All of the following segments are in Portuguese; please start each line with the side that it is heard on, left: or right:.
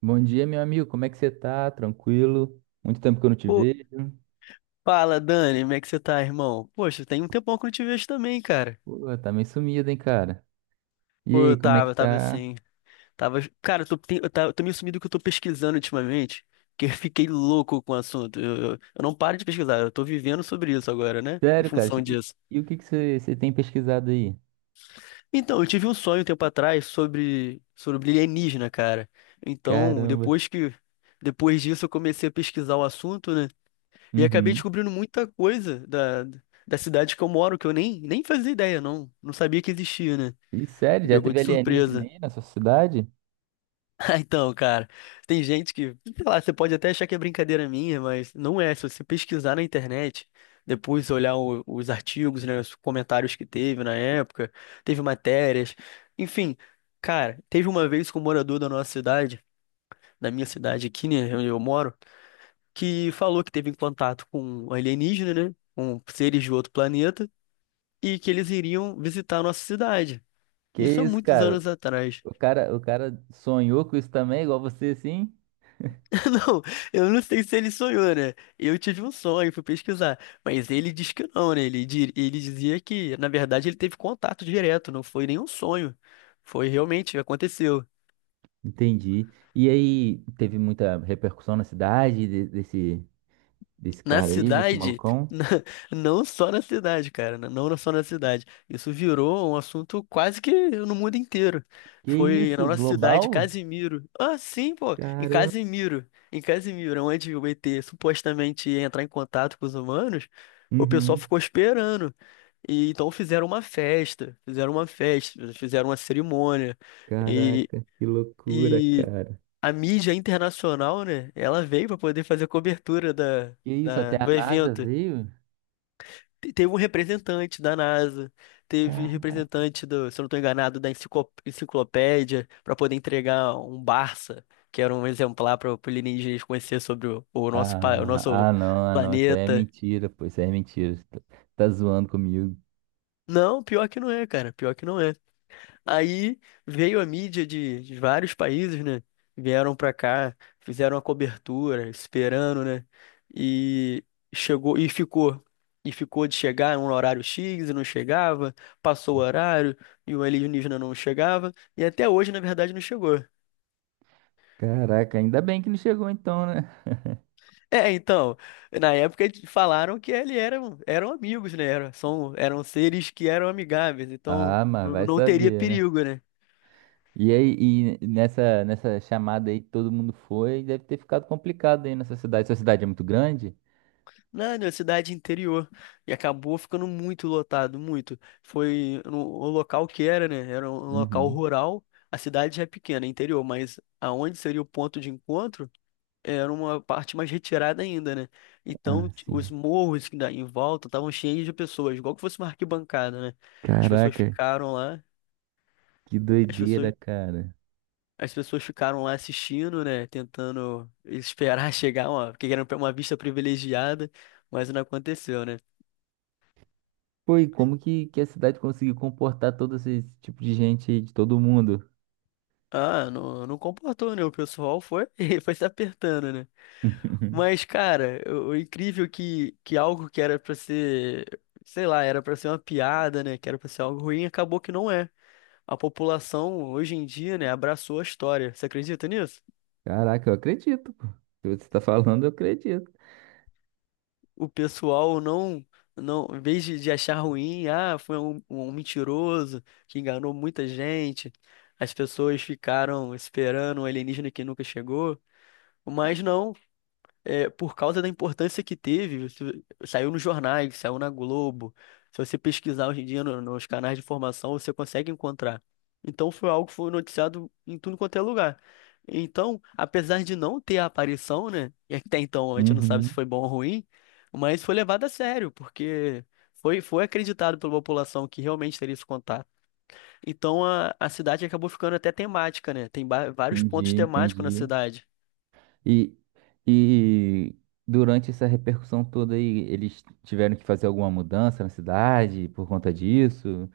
right: Bom dia, meu amigo. Como é que você tá? Tranquilo? Muito tempo que eu não te
left: Pô,
right: vejo.
left: fala, Dani, como é que você tá, irmão? Poxa, tem um tempão que eu não te vejo também, cara.
right: Pô, tá meio sumido, hein, cara? E
left: Pô, eu
right: aí, como é que
left: tava, eu tava
right: tá?
left: assim, Cara, eu tô meio sumido que eu tô pesquisando ultimamente, que eu fiquei louco com o assunto. Eu não paro de pesquisar, eu tô vivendo sobre isso agora, né? Em
right: Sério, cara?
left: função
right: E,
left: disso.
right: e o que que você tem pesquisado aí?
left: Então, eu tive um sonho um tempo atrás sobre alienígena, cara. Então,
right: Caramba.
left: depois que... Depois disso, eu comecei a pesquisar o assunto, né? E acabei
right: Uhum.
left: descobrindo muita coisa da cidade que eu moro, que eu nem fazia ideia, não. Não sabia que existia, né?
right: E sério,
left: Me
right: já
left: pegou
right: teve
left: de
right: alienígena
left: surpresa.
right: aí na sua cidade?
left: Então, cara, tem gente que, sei lá, você pode até achar que é brincadeira minha, mas não é. Se você pesquisar na internet, depois olhar os artigos, né, os comentários que teve na época, teve matérias, enfim, cara, teve uma vez que um morador da nossa cidade, da minha cidade aqui, né, onde eu moro, que falou que teve em contato com alienígena, né? Com seres de outro planeta, e que eles iriam visitar a nossa cidade.
right: Que
left: Isso há
right: isso,
left: muitos
right: cara?
left: anos atrás.
right: O cara sonhou com isso também, igual você, assim?
left: Não, eu não sei se ele sonhou, né? Eu tive um sonho, fui pesquisar. Mas ele diz que não, né? Ele dizia que, na verdade, ele teve contato direto, não foi nenhum sonho. Foi realmente, aconteceu.
right: Entendi. E aí, teve muita repercussão na cidade desse, desse
left: Na
right: cara aí, desse
left: cidade,
right: malucão?
left: não só na cidade, cara, né, não só na cidade. Isso virou um assunto quase que no mundo inteiro.
right: Que
left: Foi na
right: isso,
left: nossa cidade,
right: global?
left: Casimiro. Ah, sim, pô, em
right: Caramba.
left: Casimiro. Em Casimiro, onde o ET supostamente ia entrar em contato com os humanos, o pessoal
right: Uhum.
left: ficou esperando. E então fizeram uma festa, fizeram uma cerimônia.
right: Caraca, que loucura,
left: E
right: cara.
left: a mídia internacional, né? Ela veio para poder fazer a cobertura
right: Que isso, até a
left: do
right: NASA
left: evento.
right: veio?
left: Teve um representante da NASA, teve
right: Cara.
left: representante do, se eu não estou enganado, da enciclopédia, para poder entregar um Barça, que era um exemplar para o alienígenas conhecer sobre o nosso, o nosso
right: Não, ah, não, isso aí é
left: planeta.
right: mentira, pô, isso aí é mentira. Você tá, tá zoando comigo.
left: Não, pior que não é, cara. Pior que não é. Aí veio a mídia de vários países, né? Vieram pra cá, fizeram a cobertura, esperando, né? E chegou e ficou. E ficou de chegar no horário X e não chegava, passou o horário e o alienígena não chegava, e até hoje, na verdade, não chegou.
right: Caraca, ainda bem que não chegou então, né?
left: É, então, na época eles falaram que eram amigos, né? Eram, são, eram seres que eram amigáveis, então
right: Ah, mas vai
left: não teria
right: saber, né?
left: perigo, né?
right: E aí, e nessa chamada aí que todo mundo foi, deve ter ficado complicado aí nessa cidade. Sua cidade é muito grande?
left: Não, na cidade interior. E acabou ficando muito lotado, muito. Foi no, o local que era, né? Era um local
right: Uhum.
left: rural. A cidade já é pequena, é interior, mas aonde seria o ponto de encontro era uma parte mais retirada ainda, né? Então
right: Ah,
left: t- os
right: sim.
left: morros que dá em volta estavam cheios de pessoas, igual que fosse uma arquibancada, né? As pessoas
right: Caraca,
left: ficaram lá,
right: que
left: as
right: doideira,
left: pessoas,
right: cara.
left: as pessoas ficaram lá assistindo, né? Tentando esperar chegar, uma, porque era uma vista privilegiada, mas não aconteceu, né?
right: Foi como que a cidade conseguiu comportar todo esse tipo de gente aí, de todo mundo?
left: Ah, não, não comportou, né? O pessoal foi, foi se apertando, né? Mas, cara, o incrível é que algo que era pra ser, sei lá, era pra ser uma piada, né? Que era pra ser algo ruim, acabou que não é. A população, hoje em dia, né, abraçou a história. Você acredita nisso?
right: Caraca, eu acredito, pô. Se você tá falando, eu acredito.
left: O pessoal não, não, em vez de achar ruim, ah, foi um mentiroso que enganou muita gente. As pessoas ficaram esperando um alienígena que nunca chegou. Mas não. É, por causa da importância que teve, isso saiu nos jornais, saiu na Globo. Se você pesquisar hoje em dia nos canais de informação, você consegue encontrar. Então foi algo que foi noticiado em tudo quanto é lugar. Então, apesar de não ter a aparição, né? E até então a gente não sabe se
right: Uhum,
left: foi bom ou ruim, mas foi levado a sério, porque foi acreditado pela população que realmente teria esse contato. Então a cidade acabou ficando até temática, né? Tem vários pontos
right: entendi,
left: temáticos na
right: entendi.
left: cidade.
right: E, e durante essa repercussão toda aí, eles tiveram que fazer alguma mudança na cidade por conta disso?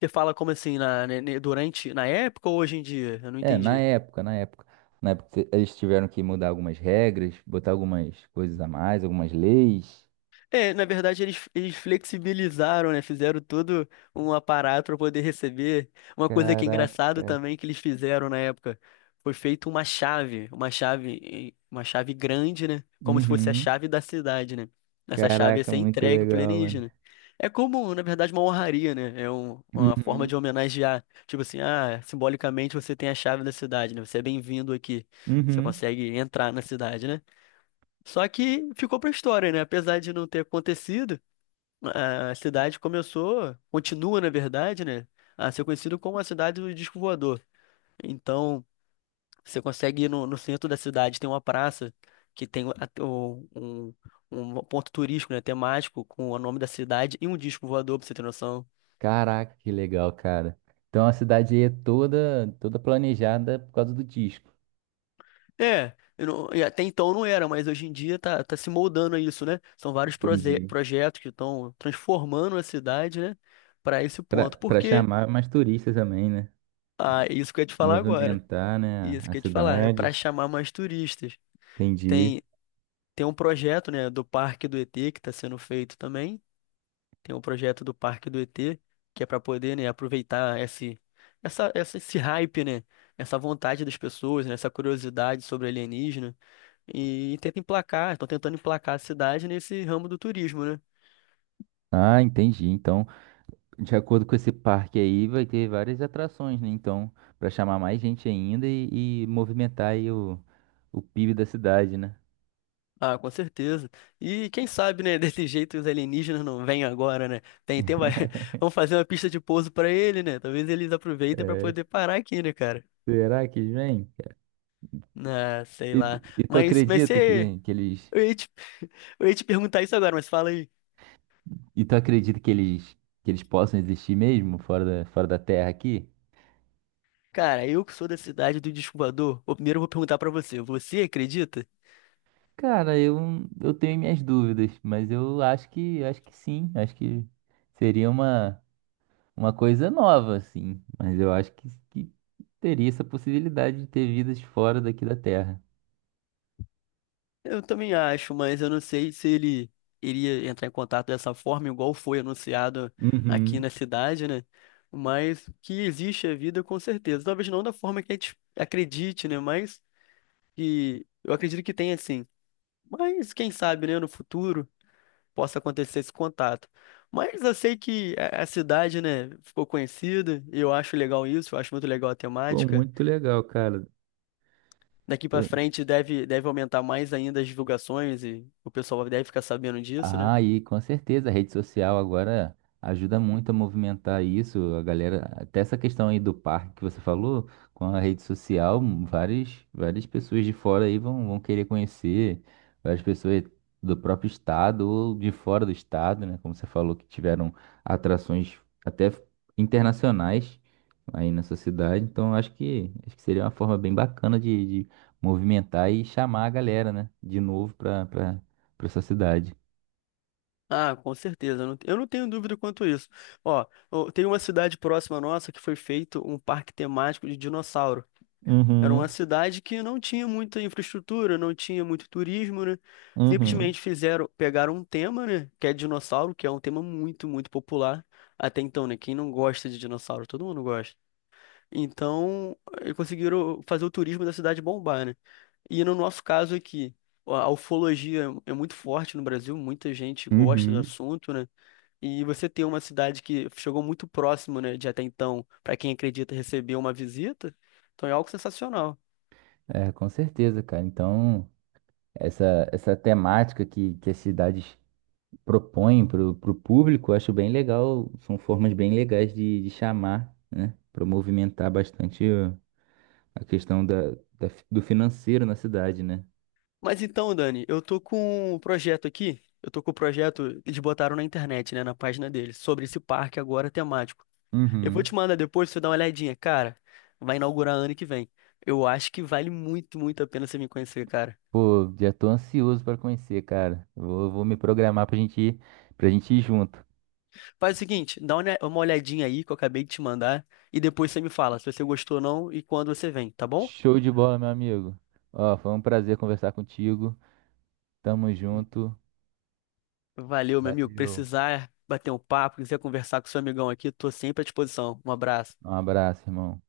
left: Você fala como assim, na, ne- ne- durante, na época ou hoje em dia? Eu não
right: É, na
left: entendi.
right: época, na época. Na época eles tiveram que mudar algumas regras, botar algumas coisas a mais, algumas leis.
left: É, na verdade, eles flexibilizaram, né? Fizeram todo um aparato para poder receber. Uma coisa que é engraçado
right: Caraca.
left: também que eles fizeram na época foi feito uma chave, uma chave grande, né? Como se fosse a
right: Uhum.
left: chave da cidade, né? Essa chave ia
right: Caraca,
left: ser
right: muito
left: entregue pro
right: legal, mano.
left: alienígena. É como, na verdade, uma honraria, né? Uma forma de
right: Uhum.
left: homenagear. Tipo assim, ah, simbolicamente você tem a chave da cidade, né? Você é bem-vindo aqui. Você
right: Uhum.
left: consegue entrar na cidade, né? Só que ficou pra história, né? Apesar de não ter acontecido, a cidade começou, continua, na verdade, né? A ser conhecida como a cidade do disco voador. Então, você consegue ir no centro da cidade, tem uma praça que tem um ponto turístico, né? Temático, com o nome da cidade e um disco voador, pra você ter noção.
right: Caraca, que legal, cara. Então a cidade aí é toda planejada por causa do disco.
left: É, eu não- E até então não era, mas hoje em dia tá, tá se moldando a isso, né? São vários
right: Entendi.
left: projetos que estão transformando a cidade, né? Para esse
right: Pra
left: ponto.
right: Para
left: Porque.
right: chamar mais turistas também, né?
left: Ah, isso que eu ia te falar agora.
right: Movimentar, né,
left: Isso
right: a
left: que eu ia te falar. É para
right: cidade.
left: chamar mais turistas.
right: Entendi.
left: Tem, tem um projeto, né, do Parque do ET que está sendo feito também. Tem um projeto do Parque do ET, que é para poder, né, aproveitar esse hype, né? Essa vontade das pessoas, né, essa curiosidade sobre alienígena. E tenta emplacar, estão tentando emplacar a cidade nesse ramo do turismo, né?
right: Ah, entendi. Então, de acordo com esse parque aí, vai ter várias atrações, né? Então, pra chamar mais gente ainda e movimentar aí o PIB da cidade, né?
left: Ah, com certeza. E quem sabe, né, desse jeito os alienígenas não vêm agora, né? Vai... Vamos fazer uma pista de pouso pra ele, né? Talvez eles aproveitem pra
right: É.
left: poder parar aqui, né, cara?
right: Será que vem?
left: Ah, sei
right: E, tu-
left: lá.
right: e tu
left: Mas
right: acredita
left: você...
right: que eles.
left: Eu ia te... eu ia te perguntar isso agora, mas fala aí.
right: E tu acredita que eles possam existir mesmo fora da Terra aqui?
left: Cara, eu que sou da cidade do Descubador, eu primeiro vou perguntar pra você. Você acredita?
right: Cara, eu tenho minhas dúvidas, mas eu acho que sim. Acho que seria uma coisa nova, assim. Mas eu acho que teria essa possibilidade de ter vidas fora daqui da Terra.
left: Eu também acho, mas eu não sei se ele iria entrar em contato dessa forma, igual foi anunciado aqui na
right: Uhum.
left: cidade, né? Mas que existe a vida, com certeza. Talvez não da forma que a gente acredite, né? Mas que eu acredito que tenha sim. Mas quem sabe, né, no futuro possa acontecer esse contato. Mas eu sei que a cidade, né, ficou conhecida, e eu acho legal isso, eu acho muito legal a
right: Pô,
left: temática.
right: muito legal, cara.
left: Daqui pra frente deve aumentar mais ainda as divulgações e o pessoal deve ficar sabendo disso, né?
right: Ah, e com certeza a rede social agora ajuda muito a movimentar isso, a galera, até essa questão aí do parque que você falou, com a rede social, várias, várias pessoas de fora aí vão, vão querer conhecer, várias pessoas do próprio estado ou de fora do estado, né, como você falou, que tiveram atrações até internacionais aí nessa cidade, então acho que seria uma forma bem bacana de movimentar e chamar a galera, né, de novo para essa cidade.
left: Ah, com certeza. Eu eu não tenho dúvida quanto a isso. Ó, tem uma cidade próxima nossa que foi feito um parque temático de dinossauro. Era uma
right: Uhum,
left: cidade que não tinha muita infraestrutura, não tinha muito turismo, né?
right: uhum.
left: Simplesmente fizeram, pegaram um tema, né? Que é dinossauro, que é um tema muito popular até então, né? Quem não gosta de dinossauro? Todo mundo gosta. Então, conseguiram fazer o turismo da cidade bombar, né? E no nosso caso aqui, a ufologia é muito forte no Brasil, muita gente gosta do
right: Uhum.
left: assunto, né? E você ter uma cidade que chegou muito próximo, né, de até então, para quem acredita receber uma visita, então é algo sensacional.
right: É, com certeza, cara. Então, essa temática que as cidades propõem para o público, eu acho bem legal. São formas bem legais de chamar, né? Para movimentar bastante a questão da, da do financeiro na cidade, né?
left: Mas então, Dani, eu tô com o projeto, eles botaram na internet, né, na página deles, sobre esse parque agora temático. Eu vou te
right: Uhum.
left: mandar depois, você dá uma olhadinha, cara. Vai inaugurar ano que vem. Eu acho que vale muito a pena você me conhecer, cara.
right: Pô, já tô ansioso para conhecer, cara. Vou, vou me programar pra gente ir junto.
left: Faz o seguinte, dá uma olhadinha aí que eu acabei de te mandar e depois você me fala se você gostou ou não e quando você vem, tá bom?
right: Show de bola, meu amigo. Ó, foi um prazer conversar contigo. Tamo junto.
left: Valeu, meu amigo.
right: Valeu.
left: Precisar bater um papo, quiser conversar com seu amigão aqui, tô sempre à disposição. Um abraço.
right: Um abraço, irmão.